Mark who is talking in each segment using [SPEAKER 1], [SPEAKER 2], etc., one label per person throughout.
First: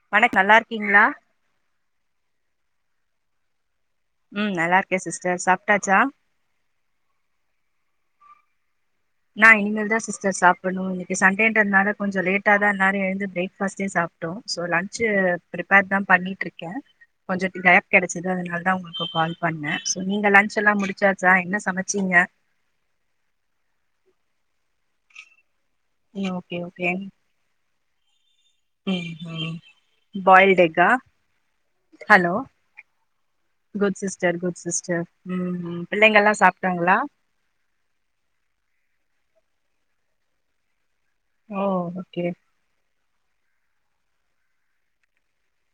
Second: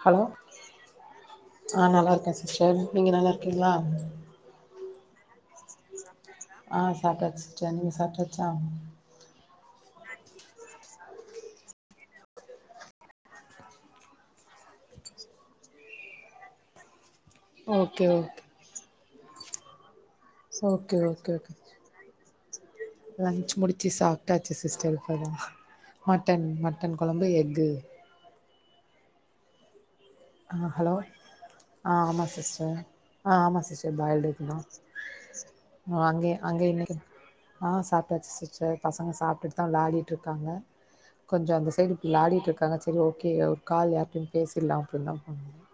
[SPEAKER 1] Hello
[SPEAKER 2] மேட நல்லா இருக்கீங்ளா
[SPEAKER 1] ஆ நல்லா இருக்கே சிஸ்டர் நீங்க நல்லா இருக்கீங்ளா
[SPEAKER 2] ம் நல்லா இருக்கே சிஸ்டர் சாப்ட்டாச்சா
[SPEAKER 1] ஆ சாப்டாச்சு சிஸ்டர் நீங்க சாப்டாச்சா
[SPEAKER 2] நா இனிமேதா சிஸ்டர் சாப்புட்ணு இன்னைக்கு சண்டேன்றனால கொஞ்ச லேட்டா தா எல்லாரு எழுந்து பிரேக் ஃபாஸ்டே சாப் டோ சோ லன்ச்சு ப்ரிப்பேர்தா பண்ணிட்டு இருக்கே கொஞ்ச கேப்
[SPEAKER 1] ஓகே
[SPEAKER 2] கெடைச்சிது
[SPEAKER 1] ஓகே
[SPEAKER 2] அதனால்தா உங்களுக்கு கால் பண்ணே நீங்க லஞ்ச் எல்லா
[SPEAKER 1] ஓகே
[SPEAKER 2] முடிச்சாச்சா
[SPEAKER 1] ஓகே ஓகே
[SPEAKER 2] என்ன சமச்சீங்க
[SPEAKER 1] லன்ச் முடிச்சு சாப்ட்டாச்சு சிஸ்டர் இப்பதா
[SPEAKER 2] ம்
[SPEAKER 1] மட்டன்
[SPEAKER 2] ஓகே ஓகே
[SPEAKER 1] மட்டன் கொழம்பு எஃகு
[SPEAKER 2] ம் ம்
[SPEAKER 1] ஆ
[SPEAKER 2] பாயில்ட் எக்கா
[SPEAKER 1] ஹலோ ஆ ஆமா
[SPEAKER 2] ஹலோ
[SPEAKER 1] சிஸ்டர் ஆ ஆமா சிஸ்டர்
[SPEAKER 2] குட்
[SPEAKER 1] பாயில்டு எக்கு தா
[SPEAKER 2] குட் சிஸ்டர் ம் ம்
[SPEAKER 1] அங்கே
[SPEAKER 2] பிள்ளைங்கல்லா
[SPEAKER 1] அங்கே என்னது
[SPEAKER 2] சாப்ட்டாங்களா
[SPEAKER 1] ஆ சாப்ட்டாச்சு சிஸ்டர் பசங்க சாப்டுட்டு தான் வ்ளாடிட்டு இருக்காங்க கொஞ்சோ
[SPEAKER 2] ஓ
[SPEAKER 1] அந்த சைடு
[SPEAKER 2] ஓகே
[SPEAKER 1] வ்ளாடிட்டு இருக்காங்க சேரி ஓக்கே ஒரு கால் யார்ட்டயு பேசிர்லா அப்டினுதா போன் பண்ணே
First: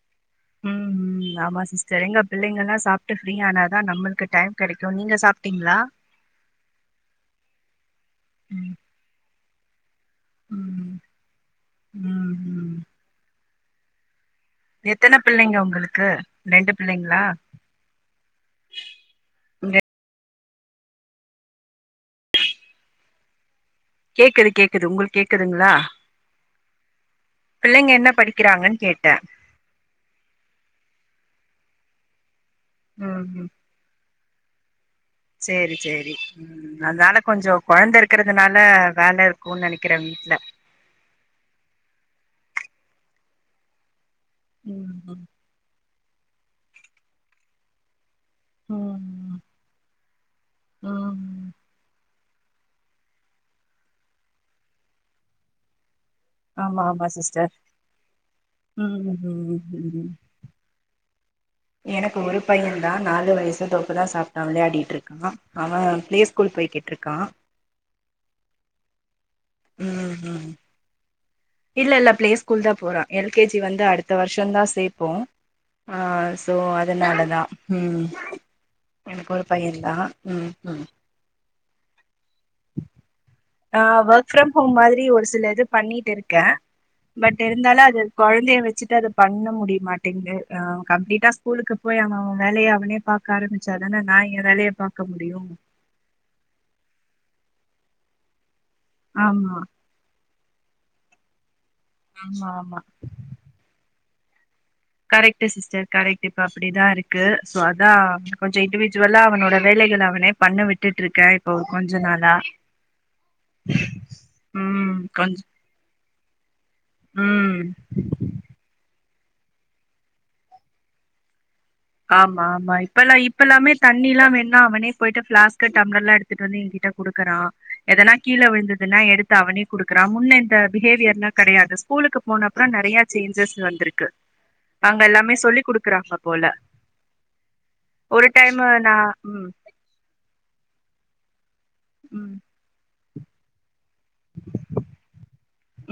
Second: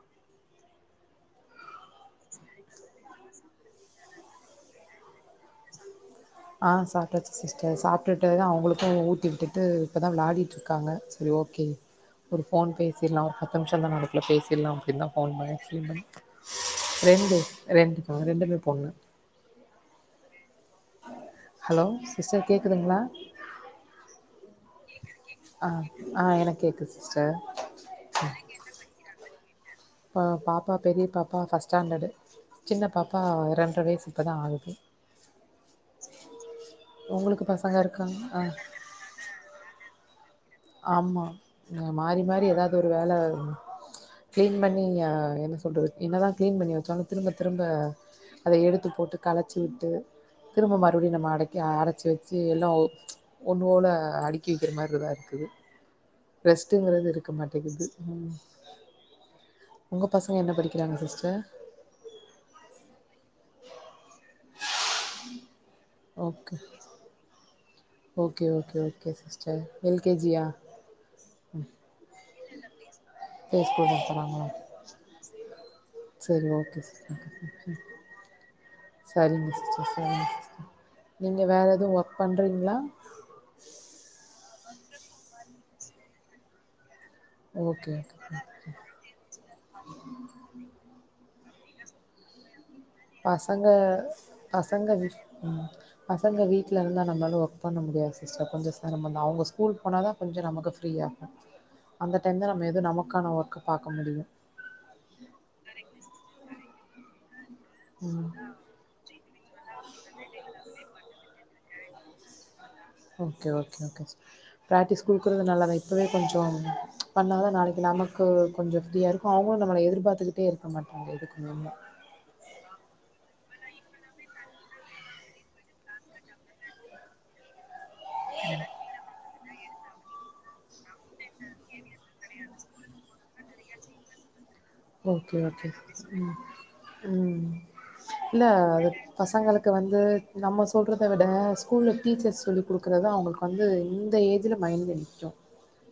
[SPEAKER 2] ம் ஹூம் ஆமா சிஸ்டர் எங்க பிள்ளங்கெல்லா சாப்ட்டு ஃப்ரீயானாதா நம்மள்க்கு டைம் கெடைக்கும் நீங்க சாப் சாப்டீங்ளா
[SPEAKER 1] ஆ சாப்ட்டாச்சு சிஸ்டர் சாப்டுட்டு
[SPEAKER 2] ம்
[SPEAKER 1] அவுங்களுக்கு ஊட்டி விட்டுட்டு இப்ப தா வ்ளாடிட்ருக்காங்க
[SPEAKER 2] ம்
[SPEAKER 1] சரி ஓக்கே
[SPEAKER 2] ம்
[SPEAKER 1] ஒரு ஃபோன்
[SPEAKER 2] ம்
[SPEAKER 1] பேசிர்லா பத்து நிமிஷ தா நம பேசிர்லா அப்டின் தா
[SPEAKER 2] எத்தன
[SPEAKER 1] ஃபோன் பண்ணே
[SPEAKER 2] பிள்ளைங்க
[SPEAKER 1] [unintelligible]
[SPEAKER 2] உங்களுக்கு ரெண்டு பிள்ளைங்களா
[SPEAKER 1] ரெண்டு ரெண்டு மா ரெண்டுமே பொன்னு
[SPEAKER 2] இங்க
[SPEAKER 1] ஹலோ சிஸ்டர் கேக்குதுங்களா
[SPEAKER 2] கேக்குது கேக்குது உங்களுக்
[SPEAKER 1] ஆ ஆ எனக்கு கேக்குது சிஸ்டர்
[SPEAKER 2] பிள்ளைங்க என்ன படிக்கிறாங்கன்னு கேட்டே
[SPEAKER 1] அ பாப்பா பெரிய பாப்பா ஃபஸ்ட் ஸ்டாண்டர்டு சின்ன பாப்பா
[SPEAKER 2] ம் ம்
[SPEAKER 1] ரெண்ட்ர வயசு இப்பதா ஆகுது
[SPEAKER 2] சேரி சேரி ம் அதால
[SPEAKER 1] உங்களுக்கு
[SPEAKER 2] கொஞ்சொ
[SPEAKER 1] பசங்க
[SPEAKER 2] கொழந்த
[SPEAKER 1] இருக்காங்க ஆ
[SPEAKER 2] இருக்குறதுனால வேல இரு க்குன்னு நெனைக்குறே வீட்ல
[SPEAKER 1] ஆமா மாறி மாறி எதாது ஒரு வேல க்ளீன் பண்ணி
[SPEAKER 2] ம்
[SPEAKER 1] ஆ
[SPEAKER 2] ம்
[SPEAKER 1] என்ன சொல்றது என்னதா க்ளீன் பண்ணி வச்சாலு திரும்ப திரும்ப அத எடுத்து
[SPEAKER 2] ம்
[SPEAKER 1] போட்டு
[SPEAKER 2] ம்
[SPEAKER 1] கலச்சி விட்டு திரும்ப மறுபடி நம்ம
[SPEAKER 2] ம்
[SPEAKER 1] அடக்கி அடு வச்சு வச்சு எல்லா ஒ ஒன்னு போல அடுக்கி வைக்கிற மாரிதா இருக்கு
[SPEAKER 2] ஆமா ஆமா
[SPEAKER 1] ரெஸ்ட்டுங்குறது இருக்க
[SPEAKER 2] சிஸ்டர்
[SPEAKER 1] மாட்டேங்குது ம்
[SPEAKER 2] ம் ம் ம் ம்
[SPEAKER 1] உங்க பச ங்க என்ன படிக்கிறாங்க சிஸ்டர்
[SPEAKER 2] எனக்கு ஒரு பையன்தா நாலு வயசு தோ இப்பதா சாப்ட்டா விளையாடிட்டு இருக்கா அவ ப்ளே ஸ்கூல்
[SPEAKER 1] ஓகே
[SPEAKER 2] பெய்க்கிட்ருக்கா
[SPEAKER 1] okay okay okay sister L
[SPEAKER 2] ம்
[SPEAKER 1] கே ஜி யா
[SPEAKER 2] ம் இல்ல இல்ல ப்ளே ஸ்கூல்தா போறா எல் கே ஜி
[SPEAKER 1] ப்ளே
[SPEAKER 2] வந்து
[SPEAKER 1] ஸ்கூல்
[SPEAKER 2] அடுத்த
[SPEAKER 1] போறாங்களா
[SPEAKER 2] வருஷந்தா சேப்போ ஆ
[SPEAKER 1] சரி
[SPEAKER 2] சோ
[SPEAKER 1] ஓகே
[SPEAKER 2] அதனாலதா
[SPEAKER 1] சிஸ்டர்
[SPEAKER 2] ம் எனக்கொரு
[SPEAKER 1] சரிங்க சிஸ்டர்
[SPEAKER 2] பையன்தா
[SPEAKER 1] சரிங்க
[SPEAKER 2] ம்
[SPEAKER 1] சிஸ்டர்
[SPEAKER 2] ம்
[SPEAKER 1] நீங்க வேற எது ஒர்க் பண்றீங்களா
[SPEAKER 2] நா வோர்க் ஃப்ரம் ஹோம் மாதிரி ஒரு சில இது பண்ணிட்டுருக்கே பட் இருந்தாலு
[SPEAKER 1] ஓகே
[SPEAKER 2] அது
[SPEAKER 1] ஓகே.
[SPEAKER 2] கொழந்தைய வச்சிட்டு அத பண்ண முடிய மாட்டேங்குது அ கம்ப்ளீட்டா ஸ்கூலுக்குப் போய் அவ அவ வேலைய அவனே பாக்க
[SPEAKER 1] பசங்க
[SPEAKER 2] ஆரம்பிச்சாதானே நான் என் வேலைய
[SPEAKER 1] பசங்க
[SPEAKER 2] பாக்க
[SPEAKER 1] விஷ்
[SPEAKER 2] முடியும்
[SPEAKER 1] ம் பசங்க வீட்ல இருந்தா நம்லால ஒர்க் பண்ண முடியாது சிஸ்டர் கொஞ்சொ செரமந்தா அவங்க
[SPEAKER 2] ஆமா
[SPEAKER 1] ஸ்கூல் போனாதா கொஞ்ச நமக்கு ஃப்ரீயாகு அந்த
[SPEAKER 2] ஆமா
[SPEAKER 1] டைம்தா நம்ம
[SPEAKER 2] ஆமா
[SPEAKER 1] எதுவு நமக்கான ஒர்க்க பாக்க முடியு
[SPEAKER 2] கரெக்ட்டு சிஸ்டர் கரெக்ட்டு இப்ப அப்டிதா இருக்கு சோ அதா
[SPEAKER 1] ம்.
[SPEAKER 2] கொஞ் சொ இண்டிவிஜுவலா அவனோட வேலைகள அவனே பண்ண விட்டுட்ருக்கே இப்ப ஒரு கொஞ்ச நாளா
[SPEAKER 1] ஓகே ஓகே ஓகே ச
[SPEAKER 2] ம்
[SPEAKER 1] பிராக்டிஸ்
[SPEAKER 2] கொஞ்ச
[SPEAKER 1] குடுக்குறது நல்லதா இப்பவே கொஞ்சொ பண்ணாதா
[SPEAKER 2] ம்
[SPEAKER 1] நாளைக்கு நமக்கு கொஞ்ச ஃப்ரீயா இருக் சோ அவங்களு நம்மள எதிர்பாத்துக்கிட்டே இருக்க மாட்டாங்க எதுக்குமே
[SPEAKER 2] ஆமா ஆமா இப்பெல்லா இப்பல்லாமே தண்ணிலா வேணுணா அவனே போய்ட்டு ஃப்ளாஸ்க்கு டம்ளர்லா எடு த்துட்டு வந்து எங்கிட்ட குடுக்குறா எதனா கீழ விழுந்துட் டனா எடுத்து அவனே குடுக்குறா முன்ன இந்த பிஹேவியர்லா கெடையாது ஸ்கூலுக்கு போன அப்றம் நெறைய சேஞ்சஸ் வந்துருக்கு அங்க எல்லாமே
[SPEAKER 1] ஓகே,
[SPEAKER 2] சொல்லி
[SPEAKER 1] ஓகே.
[SPEAKER 2] குடுக்குறாங்க
[SPEAKER 1] ம்.
[SPEAKER 2] போல
[SPEAKER 1] ம்
[SPEAKER 2] ஒரு
[SPEAKER 1] இல்ல
[SPEAKER 2] டைமு
[SPEAKER 1] அது
[SPEAKER 2] நா ம்
[SPEAKER 1] பசங்களுக் க்கு வந்து நம்ம சொல்றத விட ஸ்கூல்ல
[SPEAKER 2] ம்
[SPEAKER 1] டீச்சர் சொல்லி குடுக்குறதுதா அவங்களுக்கு வந்து இந்த ஏஜ்ல மைண்ட்ல நிக்கு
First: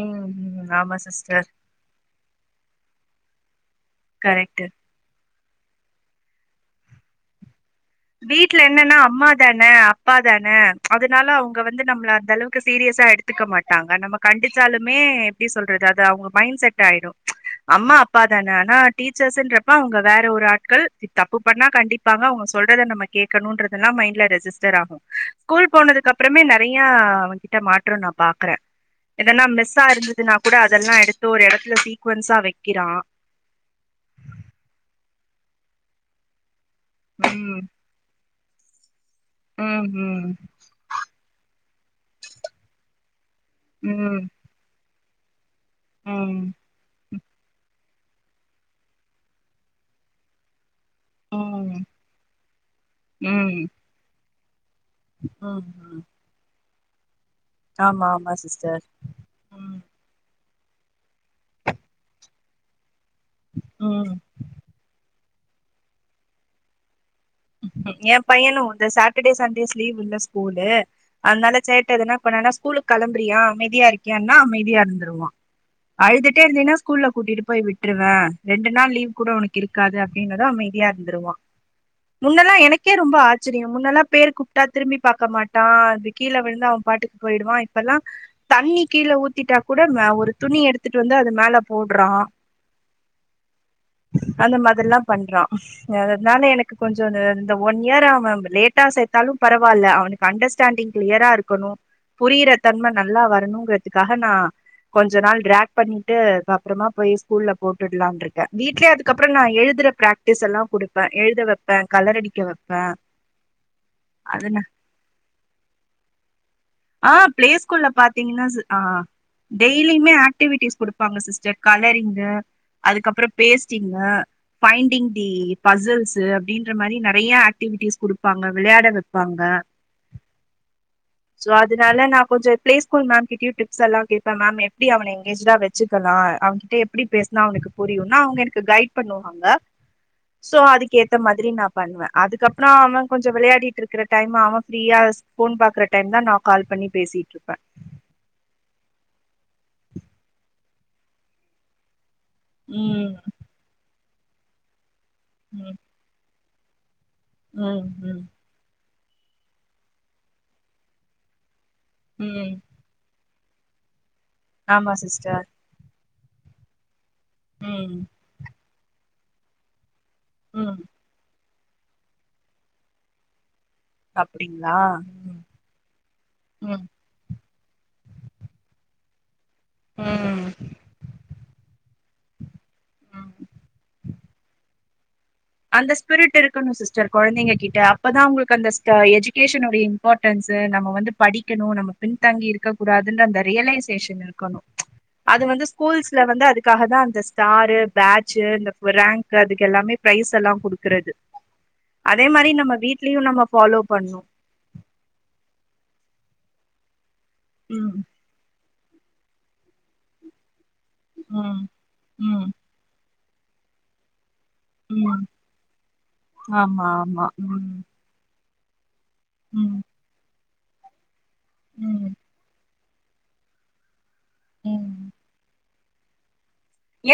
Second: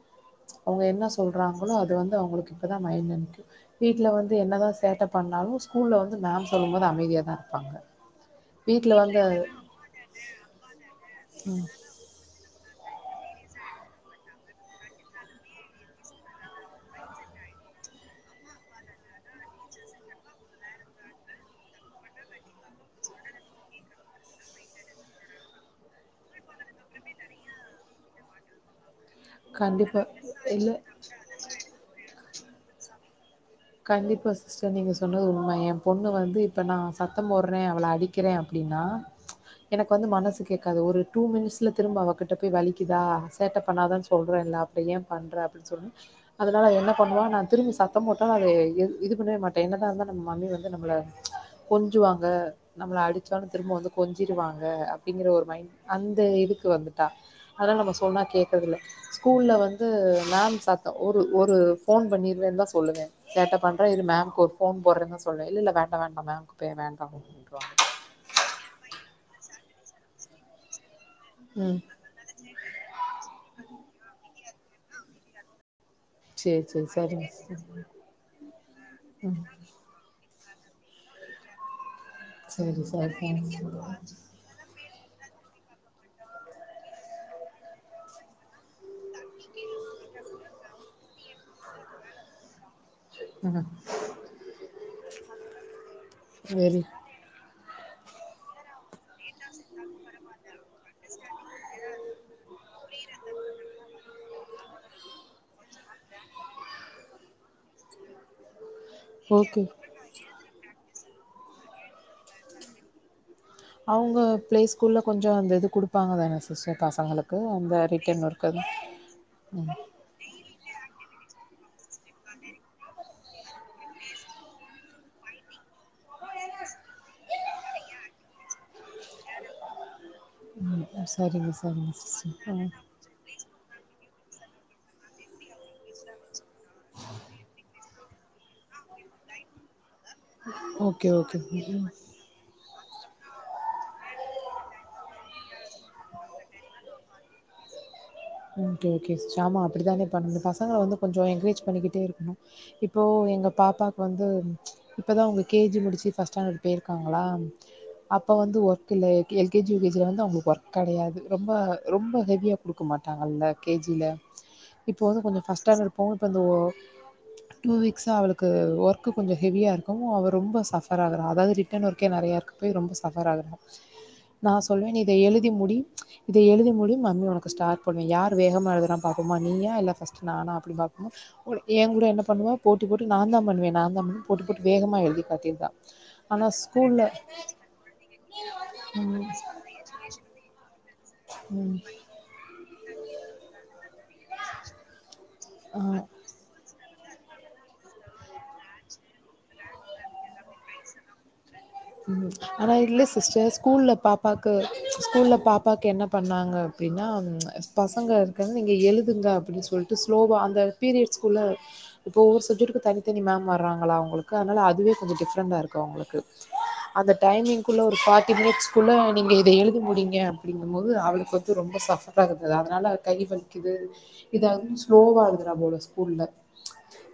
[SPEAKER 2] ம் ம்
[SPEAKER 1] அவுங்க
[SPEAKER 2] ஆமா
[SPEAKER 1] என்ன
[SPEAKER 2] சிஸ்டர்
[SPEAKER 1] சொல்றாங்களோ அது வந்து அவங்களுக்கு இப்பதாத மைண்ட்ல நிக்கு வீட்ல வந்து
[SPEAKER 2] கரெக்ட்
[SPEAKER 1] என்னதா சேட்ட பண்ணாலு ஸ்கூல்ல வந்து மேம் சொல்லும் போது அமைதியாதா இருப்பாங்க
[SPEAKER 2] வீட்ல என்னனா அம்மா தானே அப்பா தானே அதனால அவங்க வந்து நம்மள அந்தளவுக் கு சீரியஸா எடுத்துக்க மாட்டாங்க நம்ம கண்டிச்சாலுமே எப்டி சொல்றது அது அவங்க மைண்ட் செட் ஆயிடு அம்மா அப்பா தானே ஆனா டீச்சர்ஸ்ன்றப்ப அவங்க வேற ஒரு ஆட்கள் தப்பு பண்ணா கண்டிப்பாங்க அவங்க சொல்றத நம்ம கேக்கணுன்றதெல்லா மைண்ட்ல ரெஜிஸ்டர் ஆகு ஸ்கூல் போனதுக்கு அப்புறமே நெறையா அவங்கிட்ட மாற்றொ நா பாக்குறே எதனா மிஸ்சா
[SPEAKER 1] கண்டிப்பா
[SPEAKER 2] இருந்துதுன்னா கூட
[SPEAKER 1] இல்ல
[SPEAKER 2] அதெல்லா எடுத்து ஒரு எடத்துல சீக்வன்ஸா வைக்கிறா
[SPEAKER 1] கண்டிப்பா சிஸ்டர் நீங்க சொன்னது உண்ம எ பொண்ணு வந்து இப்ப நா சத்தம்
[SPEAKER 2] ம்
[SPEAKER 1] போடுறே அவள அடி க்கிறே அப்டின்னா
[SPEAKER 2] ம்
[SPEAKER 1] எனக்கு வந்து
[SPEAKER 2] ம்
[SPEAKER 1] மனசு கேக்காது ஒரு டூ மினிட்ஸில் திரும்ப அவகிட்ட போய் வலிக்குதா சேட்ட பண்ணாதானு
[SPEAKER 2] ம்
[SPEAKER 1] சொலறேன்ல அப்ற ஏ பண்ற அப்டின்னு சொல்லி
[SPEAKER 2] ம்
[SPEAKER 1] அதனால என்ன பண்ணுவா நா திரும்பி சத்தம் போட் டனாலே எது இது பண்ணவே மாட்டே என்னதா இருந்தா நம்ம மம்மி வந்து நம்மள
[SPEAKER 2] ம்
[SPEAKER 1] கொஞ்சுவாங்க நம்மள அடிச்சாலு
[SPEAKER 2] ம்
[SPEAKER 1] திரும்ப வந்து கொஞ்சிருவாங்க அப் டிங்குற ஒரு
[SPEAKER 2] ம்
[SPEAKER 1] மைண்ட்
[SPEAKER 2] ம்
[SPEAKER 1] அந்த இதுக்கு வந்துட்டா அதனால நம்ம
[SPEAKER 2] ஆமா
[SPEAKER 1] சொன்னா
[SPEAKER 2] ஆமா
[SPEAKER 1] கேக்குறதுல
[SPEAKER 2] சிஸ்டர்
[SPEAKER 1] ஸ்கூல்ல
[SPEAKER 2] ம்
[SPEAKER 1] வந்து மேம் சத்தோ ஒரு ஒரு ஃபோன் பண்ணிருவேன்தா சொல்லுவே சேட்ட பண்ற இரு
[SPEAKER 2] ம்
[SPEAKER 1] மேம்க்கு ஒர் ஃபோன் போறன்னு சொல்லே இல்லல்ல வேண்டா வேண்டா மேம்க்கே வேண்டா [inaudible]
[SPEAKER 2] எ பையனு உந்து சாட்டடே சண்டேஸ் லீவ் இல்ல ஸ்கூலு அன்னால
[SPEAKER 1] ம்
[SPEAKER 2] சேட்ட எதுன்னா அப்ப நனா ஸ்கூலு களம்ப்றியா அமைய்தியா இருக்கியான்னா அமைய்தியா இருந்துருவா அழுதுட்டே
[SPEAKER 1] சேரி
[SPEAKER 2] இருந்தீன்னா
[SPEAKER 1] சேரி
[SPEAKER 2] ஸ்கூல்ல
[SPEAKER 1] சரிங்க
[SPEAKER 2] கூட்டிட்டு போய்
[SPEAKER 1] சிஸ்
[SPEAKER 2] விட்ருவே ரெண்டு நாள் லீவ் கூட
[SPEAKER 1] ம்
[SPEAKER 2] உனக்கு இருக்காத இன்னுதா அமைதியா இருந்துருவா முன்னல்லா
[SPEAKER 1] சரி
[SPEAKER 2] எனக்கே
[SPEAKER 1] சரி
[SPEAKER 2] ரொம்ப
[SPEAKER 1] தேங்க்ஸ்
[SPEAKER 2] ஆச்சரியம் முன்னல்லா பேர்க்கு டா திரும்பி பாக்க மாட்டா அது கீழ விழுந்தா அவன் பாட்டுக்கு போயிடுவா இப்பல்லா தண்ணி கீழ ஊத்திட்டா கூட மே ஒரு துணி எடுத்துட்டு வந்து அது மேல போட்றா
[SPEAKER 1] ம்ம்
[SPEAKER 2] அந்த மாதிரில்லா பண்றா அதனால எனக்கு
[SPEAKER 1] வெரி
[SPEAKER 2] ஜுனு இந்த ஒன் இயர் ஆவ் மேம் லேட்டா சேத்தாலும் பரவால்ல அவனுக் அண்டஸ்டாண்டிங் க்ளியரா இருக்கணு புரியற தன்ம நல்லா வரணுங்க்றதுக்காஹ நா கொஞ்ச நாள் ட்ராக் பண்ணிட்டு பப்றமா போய் ஸ்கூல்ல போட்டுட்லான்ருக்கே வீட்லே அது க்கப்ற நா
[SPEAKER 1] ஓகே
[SPEAKER 2] எழுதுற ப்ராக்டிஸ் எல்லா குடுப்பே எழுத வெப்பே கலரடிக்க வெப்பே
[SPEAKER 1] அவ்ங்க ப்ளே ஸ்கூல்ல கொஞ்சோ அந்த இது குடுப்பாங்க தான சிஸர்
[SPEAKER 2] ஆ ப்ளே ஸ்கூல்ல பாத்தீங்கன்னாஜு ஆ
[SPEAKER 1] ம்
[SPEAKER 2] டெய்லியுமே ஆக் க்டிவிட்டிஸ் குடுப்பாங்க சிஸ்டர் கலரிங்கு அதுக்கப்றோ பேஸ்டிங்க பைண்டிங் தி பஜல்ஸு அப்படின்ற மாரி நெறையா ஆக்டிவிட்டிஸ் குடுப்பாங்க விளையாட வெப்பாங்க
[SPEAKER 1] ம்ம் சரிங்க சரிங்க சிஸ்ஸர் ஆ
[SPEAKER 2] கூல் மேம் கிட்யு டிப்ஸல்லா கேப்பே மேம் எப்டி அவன எங்கேஜ்டா வெச்சுக்கலா அவன் கிட்ட எப் ப்டி பேஸ்னா அவனுக்கு புரியுனா அவங்க எனக்கு கைட் பண்ணுவாங்க சோ அதுக்கு
[SPEAKER 1] ஓகே
[SPEAKER 2] ஏத்த
[SPEAKER 1] ஓகே
[SPEAKER 2] மாதிரி நா
[SPEAKER 1] ம்
[SPEAKER 2] பண்வே அதுக்கப்றோ அவன் கொஞ்ச வெளையாடிட்ருக்குற டைம்ம அவன் ஃப்ரீயாஸ் ஃபோன் பாக்றட் டைம் தா நா கால் பண்ணி பேசிட்ருப்பே
[SPEAKER 1] உன்கே கிட்ஸ் ச்சாமா அப்படி தானே பண்ணுணு பசங்கள வந்து கொஞ்சோ என்க்ரேஜ் பண்ணிக்கிட்டே இருக்ணு இப்போ எங்க பாப்பாக் வந்து உம் இப்பதா அவ்ங்க
[SPEAKER 2] ம்
[SPEAKER 1] கேஜி முடிச்சி ஃபஸ் ஸ்டாடட் பெய்ர்க்காங்கலான்
[SPEAKER 2] ம் ம்
[SPEAKER 1] அப்ப வந்து ஒர் கிலே எல்கேஜி யகேஜ்ஜுலந்து அவங்ளுக் வர்க் கடையாது ரொம்ப ரொம்ப
[SPEAKER 2] ம்
[SPEAKER 1] ஹெவியா குடுக்க மாட் ட்டான்த கேஜில
[SPEAKER 2] ஆமா
[SPEAKER 1] இப்ப வது கொஞ்சோ
[SPEAKER 2] சிஸ்டர்
[SPEAKER 1] ஃபஸ்ட் ஸ்டாண்டட் போன பெறன்தவோ டூ
[SPEAKER 2] ம்
[SPEAKER 1] வீக்ஸ் அவளுக்கு ஒர்க் கொஞ்ச ஹெவியா இருக்கு அவ ரொம்ப
[SPEAKER 2] ம்
[SPEAKER 1] சஃபர் ஆகுறா அதாவரிட் ட்டன் வர்க்கே நெறையா இருக்க போய் ரொம்ப சஃபர் ஆகுறா நா
[SPEAKER 2] அப்டிங்களா
[SPEAKER 1] சொல்வே இத
[SPEAKER 2] ம்
[SPEAKER 1] எழுதி முடி இத எழுதி
[SPEAKER 2] ம்
[SPEAKER 1] முடி மம்மி உனக்கு ஸ்டார் பன்வே யார் வேகமா எழுதுரா பாப்போமா நீயா இல்ல ஃபஸ்ட்
[SPEAKER 2] ம்
[SPEAKER 1] நானா அப்டின் பாத் என் கூட என்ன பண்ணுவா போட்டி போட்டு
[SPEAKER 2] ம்
[SPEAKER 1] நான் தான் பண்ணுவேன் நான் தான் பண்ணுவன் போட்டு போட்டு வேகமா எழுதி காட்டிருன்
[SPEAKER 2] அந்த ஸ்பிரிட் இருக்கணு சிஸ்டர் கொழந்தைங்க கிட்ட அப்பதா உங்கள்க் அந்த ஸ்ட
[SPEAKER 1] ம்,
[SPEAKER 2] எஜிகேஷனுடையின் போட்டன்ஸு நம்ம வந்து படிக்கணு
[SPEAKER 1] ம்.
[SPEAKER 2] நம்ம பின்தங்கி இருக்கக்க கூடாதுன்ற அந்த ரியலைஸ் டேஷன் இருக்கணு அது வந்து
[SPEAKER 1] ஆ
[SPEAKER 2] ஸ்கூல்ஸ்ல வந்து அதுக்காஹதா அந்தஸ் தாரு பேட்ச்சு இந்தஃப் ரேங்க்கு அதுக்கெல்லாமே ப்ரைஸ் எல்லா குடுக்குறது
[SPEAKER 1] ம் ஆனா இல்ல சிஸ்டர் ஸ்கூல்ல
[SPEAKER 2] பண்ணு
[SPEAKER 1] பாப்பாக் க்கு ஸ்கூல்ல பாப்பாக்கு என்ன பண்ணாங்க அப்பின்னாம் எ
[SPEAKER 2] ம்
[SPEAKER 1] பசங்கது ங்கனு நீங்க எழுதுங்க அப்படி சொல்ட்டு ஸ்லோவா அந்த பீரியட்ஸ் குள்ள
[SPEAKER 2] ம்
[SPEAKER 1] இப்போ ஒவ்வொர்
[SPEAKER 2] ம்
[SPEAKER 1] சப்ஜெக்ட்டுக்கு தனி த்தினி மேம் வர்றாங்களா அவுங்களுக்கு அனால அதுவே கொஞ்சோ
[SPEAKER 2] ம்
[SPEAKER 1] டிஃப்ரெண்டா இருக்கு அவுங்ளுக்கு
[SPEAKER 2] ஆமா
[SPEAKER 1] அந்த
[SPEAKER 2] ஆமா
[SPEAKER 1] டைமிங்
[SPEAKER 2] ம்
[SPEAKER 1] குள்ள ஒரு ஃபாட்டி மினிட்ஸ் ஃபுல்ல நீங்க இத எழுதி
[SPEAKER 2] ம்
[SPEAKER 1] முடிங்க அப்டிங்குமோது அவளுக்கொத்து ரொம்ப
[SPEAKER 2] ம்
[SPEAKER 1] சஃப்பரா இருது அதனால கை வலிக்குது இதாவுதுன் ஸ்லோவா எழுதுறா போல ஸ்கூல்ல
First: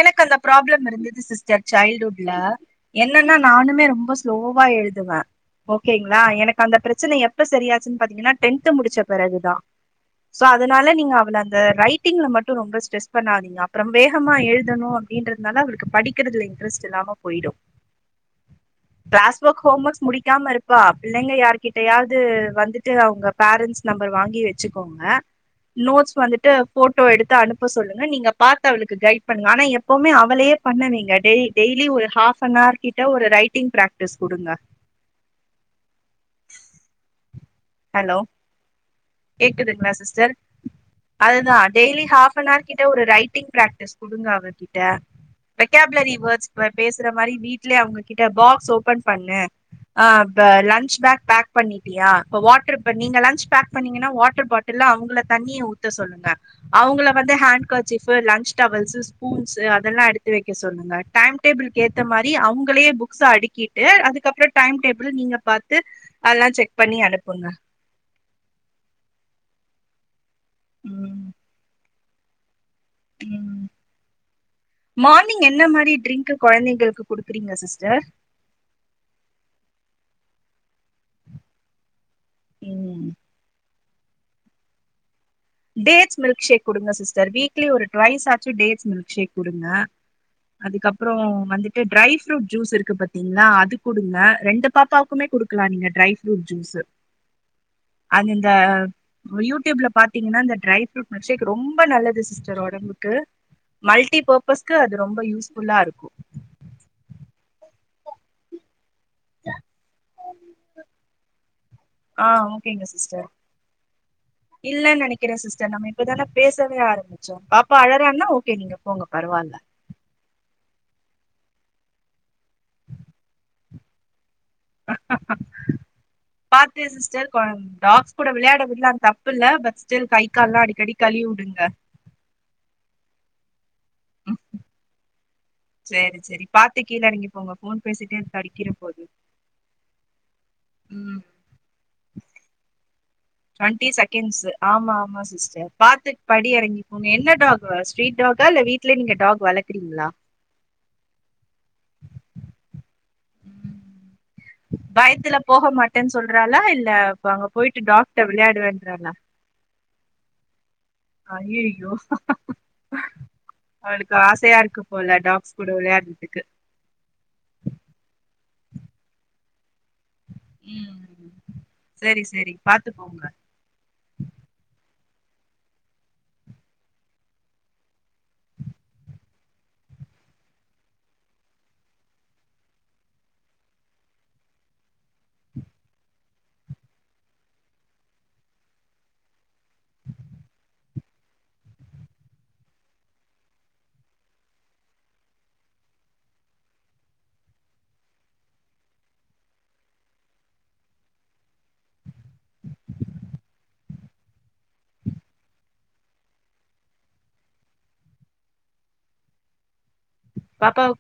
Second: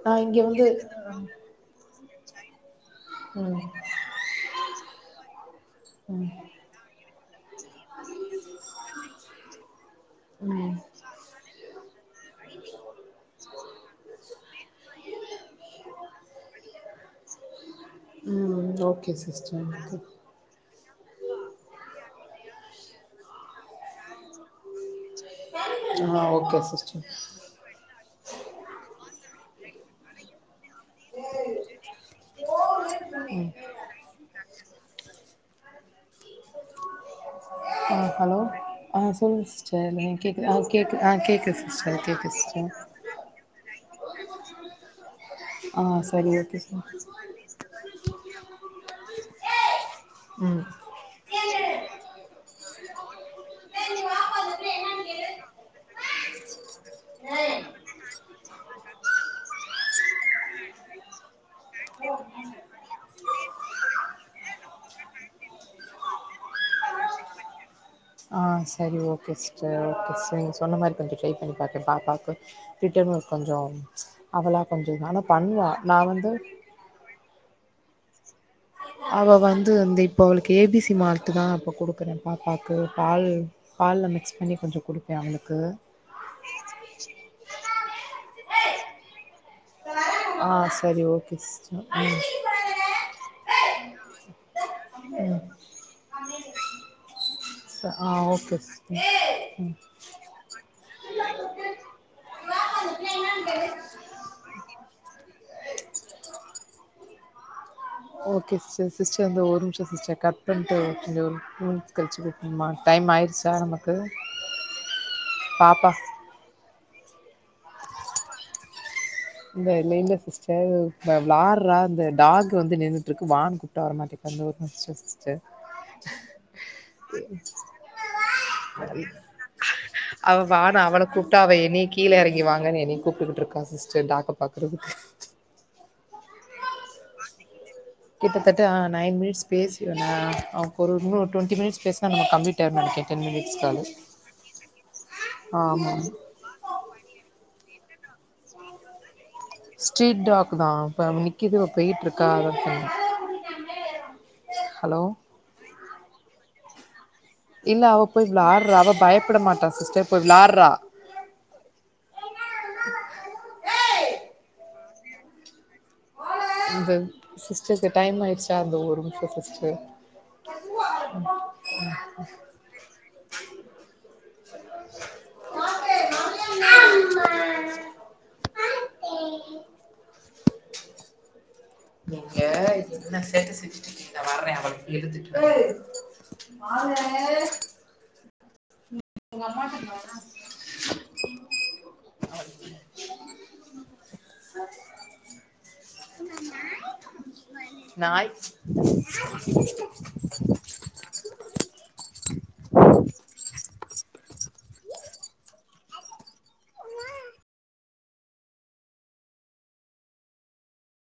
[SPEAKER 2] எனக்கு
[SPEAKER 1] நான்
[SPEAKER 2] அந்த
[SPEAKER 1] இங்க வந்து
[SPEAKER 2] ப்ராஃப்ளம் இருந்துது சிஸ் ச சைல்டு ஹுட்ல என்னன்னா
[SPEAKER 1] ம்,
[SPEAKER 2] நானுமே ரொம்ப ஸ்லோவா எழுதுவே ஓகேங்ளா
[SPEAKER 1] ம்,
[SPEAKER 2] எனக்கு அந்த பிரச்சன எப்ப சரியாச்சுன் பாத்தீங்கனா டென்த்து முடுச்ச பெறகுதா சோ
[SPEAKER 1] ம்.
[SPEAKER 2] அதுனால நீங்க அவள அந்த ரைட்டிங்ல மட்டு ரொம்ப ஸ்ட்ரெஸ் பண்ணாதீங்க அப்பறம் வேகம் மா எழுதணு அப்டின்றதுனால அவளுக்கு படிக்கிறதுல இன்ட்ரஸ்ட் இல்லாம போயிடு
[SPEAKER 1] ம் okay
[SPEAKER 2] class work
[SPEAKER 1] sister
[SPEAKER 2] home works முடி க்காம இருப்பா பிள்ளங்க யார்கிட்டயாவது வந்துட்டு அவுங்க பேரன்ட்ஸ் நம்பர் வாங்கி வச்சுக்கோங்க நோட்ஸ்
[SPEAKER 1] ஆ
[SPEAKER 2] வந்துட்டு
[SPEAKER 1] ஓகே
[SPEAKER 2] போட்டோ
[SPEAKER 1] சிஸ்டர்
[SPEAKER 2] எடுத்து அனு ப்ப சொல்லுங்க நீங்க பாத்து அவளுக்கு கைட் பண்ணுங்க ஆனா எப்பவுமே அவளயே பண்ண வைங்க டெ டெய்லி ஒரு ஹாஃப் அன் ஆர் கிட்ட ஒரு ரைட்டிங் ப்ராக்டிஸ் குடுங்க
[SPEAKER 1] ஆ ஹலோ அ சொல்லுங்க சிஸ்டர் நே கேக்குது அ கேக்கு ஆ கேக்குது
[SPEAKER 2] அதுதா
[SPEAKER 1] சிஸ்டர் கேக்குது சிஸ்டர்
[SPEAKER 2] ப்ராக்டிஸ் குடுங்க அவகிட்ட
[SPEAKER 1] ஆ
[SPEAKER 2] வெகாபுலரி
[SPEAKER 1] சரி
[SPEAKER 2] வேர்ட்ஸ்
[SPEAKER 1] ஓகே
[SPEAKER 2] கூட
[SPEAKER 1] சார்
[SPEAKER 2] பேசுற மாரி வீட் லயே அவுங்க கிட்ட பாக்ஸ் ஓப்பன் பண்ணு ஆ
[SPEAKER 1] ம்
[SPEAKER 2] லஞ்ச் பேக் பேக் பண்ணிட்டியா இப்ப வாட்ரு இப்ப நீங்க லஞ்ச் பேக் பன்னீங்கன்னா வாட்டர் பாட்டில்ல அவுங்கள தண்ணிய ஊத்த சொல்லுங்க அவுங்கள வந்து handkerchief lunch towels spoons அதல்லா எடுத்து வைக்க சொல்லுங்க டைம் டேபிள்க்கு ஏத்த மாரி அவுங்களயே புக்ஸ அடிக்கிட்டு அதுக்கப்பற டைம் டேபிள நீங்க பாத்து அதல்லா செக் பண்ணி அனுப்புங்க
[SPEAKER 1] அ சரி ஓகே சிஸ்டர் [unintelligible] நீங்க சொன்ன மாரி கொஞ்ச
[SPEAKER 2] ம்
[SPEAKER 1] ட்ரை பண்ணி பாக்குறே பாப்பாக்கு திட்டவு
[SPEAKER 2] ம்
[SPEAKER 1] கொஞ்சோ அவளா கொஞ்சோனால பண்ணுவா நா வந்து
[SPEAKER 2] நீங்களுக்கு குடுக்குறீங்க சிஸ்டர்
[SPEAKER 1] அவ வந்து இந்த இப்ப அவளுக்கு ஏ பி சி மால்ட் தா இப்ப குடுக்குறே பாப்பாக்கு
[SPEAKER 2] ம்
[SPEAKER 1] பால் பால்ல மிக்ஸ் பண்ணி கொஞ்சொ குடுப்பே அவளுக்கு
[SPEAKER 2] டேட்ஸ் மில்க் ஷேக் குடுங்க சிஸ்டர் வீக்லி ஒரு ட்வைஸ் ஆச்சு டேட்ஸ் மில்க் ஷேக் குடுங்க
[SPEAKER 1] ஆ சரி
[SPEAKER 2] அதுக்கப்பறோ
[SPEAKER 1] ஓகே
[SPEAKER 2] வந்துட்டு
[SPEAKER 1] சிஸ்டர்
[SPEAKER 2] ட்ரை
[SPEAKER 1] ம்
[SPEAKER 2] ஃப்ரூட் ஜூஸ் இருக்கு பாத்தீங்ளா அது குடுங்க ரெண்டு பாப்பாக்குமே குடுக் கலா நீங்க ட்ரை ஃப்ரூட் ஜூஸூ
[SPEAKER 1] ச ஆ
[SPEAKER 2] அது இந்த
[SPEAKER 1] ஓகே சிஸ்டர் ம்
[SPEAKER 2] யூடியூப்ல பாத் திங்கனா இந்த ட்ரை ஃப்ரூட் மில்க் ஷேக் ரொம்ப நல்லது சிஸ்டர் ஒடம்புக்கு மல்டி பர் பஸ்க்கு அது ரொம்ப யூஸ்ஃபுல்லா இருக்கு
[SPEAKER 1] ஓகே சிஸ் சிஸ்டர் இந்த ஒரு நிமிஷோ சிஸ்டர் கட் பண்ணிட்டு கொஞ்சோ ஒரு டூ மினிட்ஸ் கழிச்சு
[SPEAKER 2] ஆ
[SPEAKER 1] கூப்டட்டுமா டைம் ஆய்டுச்சா நம க்கு
[SPEAKER 2] இல்லன் நெனைக்கிறே சிஸ்டர் நம இப்ப தா பேசவே ஆரம்பிச்சோ பாப்பா அழறான்னா ஓகே நீங்க போங்க பரவால்ல
[SPEAKER 1] இந்த இல்ல இல்ல சிஸ்டர் இந்த விளாற்றா அந்த டாக் வந்து நின்னுட்டு இருக்கு வானு கூப்ட்டா வர மாட்டி இந்த ஒரு நிமிஷோ சிஸ்டர்
[SPEAKER 2] பாத்தே சிஸ்டர் கொம் டாக்ஸ் கூட விளையாட விட்லா தப்பில்ல பட் ஸ்டில் கை
[SPEAKER 1] அவ
[SPEAKER 2] கால்லா
[SPEAKER 1] வானு
[SPEAKER 2] அடிக்கடி
[SPEAKER 1] அவள
[SPEAKER 2] கழுவி
[SPEAKER 1] கூப்ட்டா அவ
[SPEAKER 2] விடுங்க
[SPEAKER 1] என்னய கீ கீழ எறங்கி வாங்கன் என்னய கூப்ட்டுகிட்ருக்கா சிஸ்டர் டாக்க
[SPEAKER 2] ம்
[SPEAKER 1] பாக்குறதுக்கு
[SPEAKER 2] சேரி சேரி பாத்து கீழ எறங்கி போங்க ஃபோன் பேசிட்டே அது தடுக்கிற போது
[SPEAKER 1] பேசிற்வனா நமக்கு ஒரு
[SPEAKER 2] ம்
[SPEAKER 1] இன்னு டொண்ட்டி மினிட்ஸ் பேஸ்னா நம்மளுக் கம்ப்ளீட் ஆய்ருனு நெனைக்கிறே டென் மினிட்ஸ் காலு
[SPEAKER 2] டுவென்டி செக்கன்ட்ஸ் ஆமாமா சிஸ்டர்
[SPEAKER 1] ஆமா
[SPEAKER 2] பாத்து படி எறங்கி போனு என்ன டாக் ஸ்ட்ரீட்டாகா இல்ல வீட்டிலயே நீங்க டாக் வள
[SPEAKER 1] ஸ்ட்ரீட் டாக்கு தா இப்ப நிக்கிது அவ போயிட்டு இருக்கா அததா
[SPEAKER 2] ம் பயத்துல போக மாட்டேனு சொல்றாளா இல்ல அங்க போயிட்டு
[SPEAKER 1] இல்ல அவ
[SPEAKER 2] டாக்ட
[SPEAKER 1] போய் விளாட்றா அவ
[SPEAKER 2] விளையாடுவேன்றாளா
[SPEAKER 1] பயப்பட மாட்டா சிஸ்டர் போய் விளாட்றா
[SPEAKER 2] அய்யயோ அவுளுக்கு ஆசயா இருக்குபோல டாக்ஸ் கூட வெளயாடறதுக்கு
[SPEAKER 1] இந்த சிஸ்டர்க்கு டைம் ஆயிருச்சா அந்த ஒரு நிமிஷோ சிஸ்டர்
[SPEAKER 2] ம் சரி சரி பாத்துக்கோங்க
[SPEAKER 1] காட்டு அம்மா நீங்க என்ன சேட்டா செஞ்சுயிருக்கீங்க இதோ வரேன் எடுத்துட்டு மாலே அம்மா நாய் நாய்
[SPEAKER 2] பாப்பாவ கூ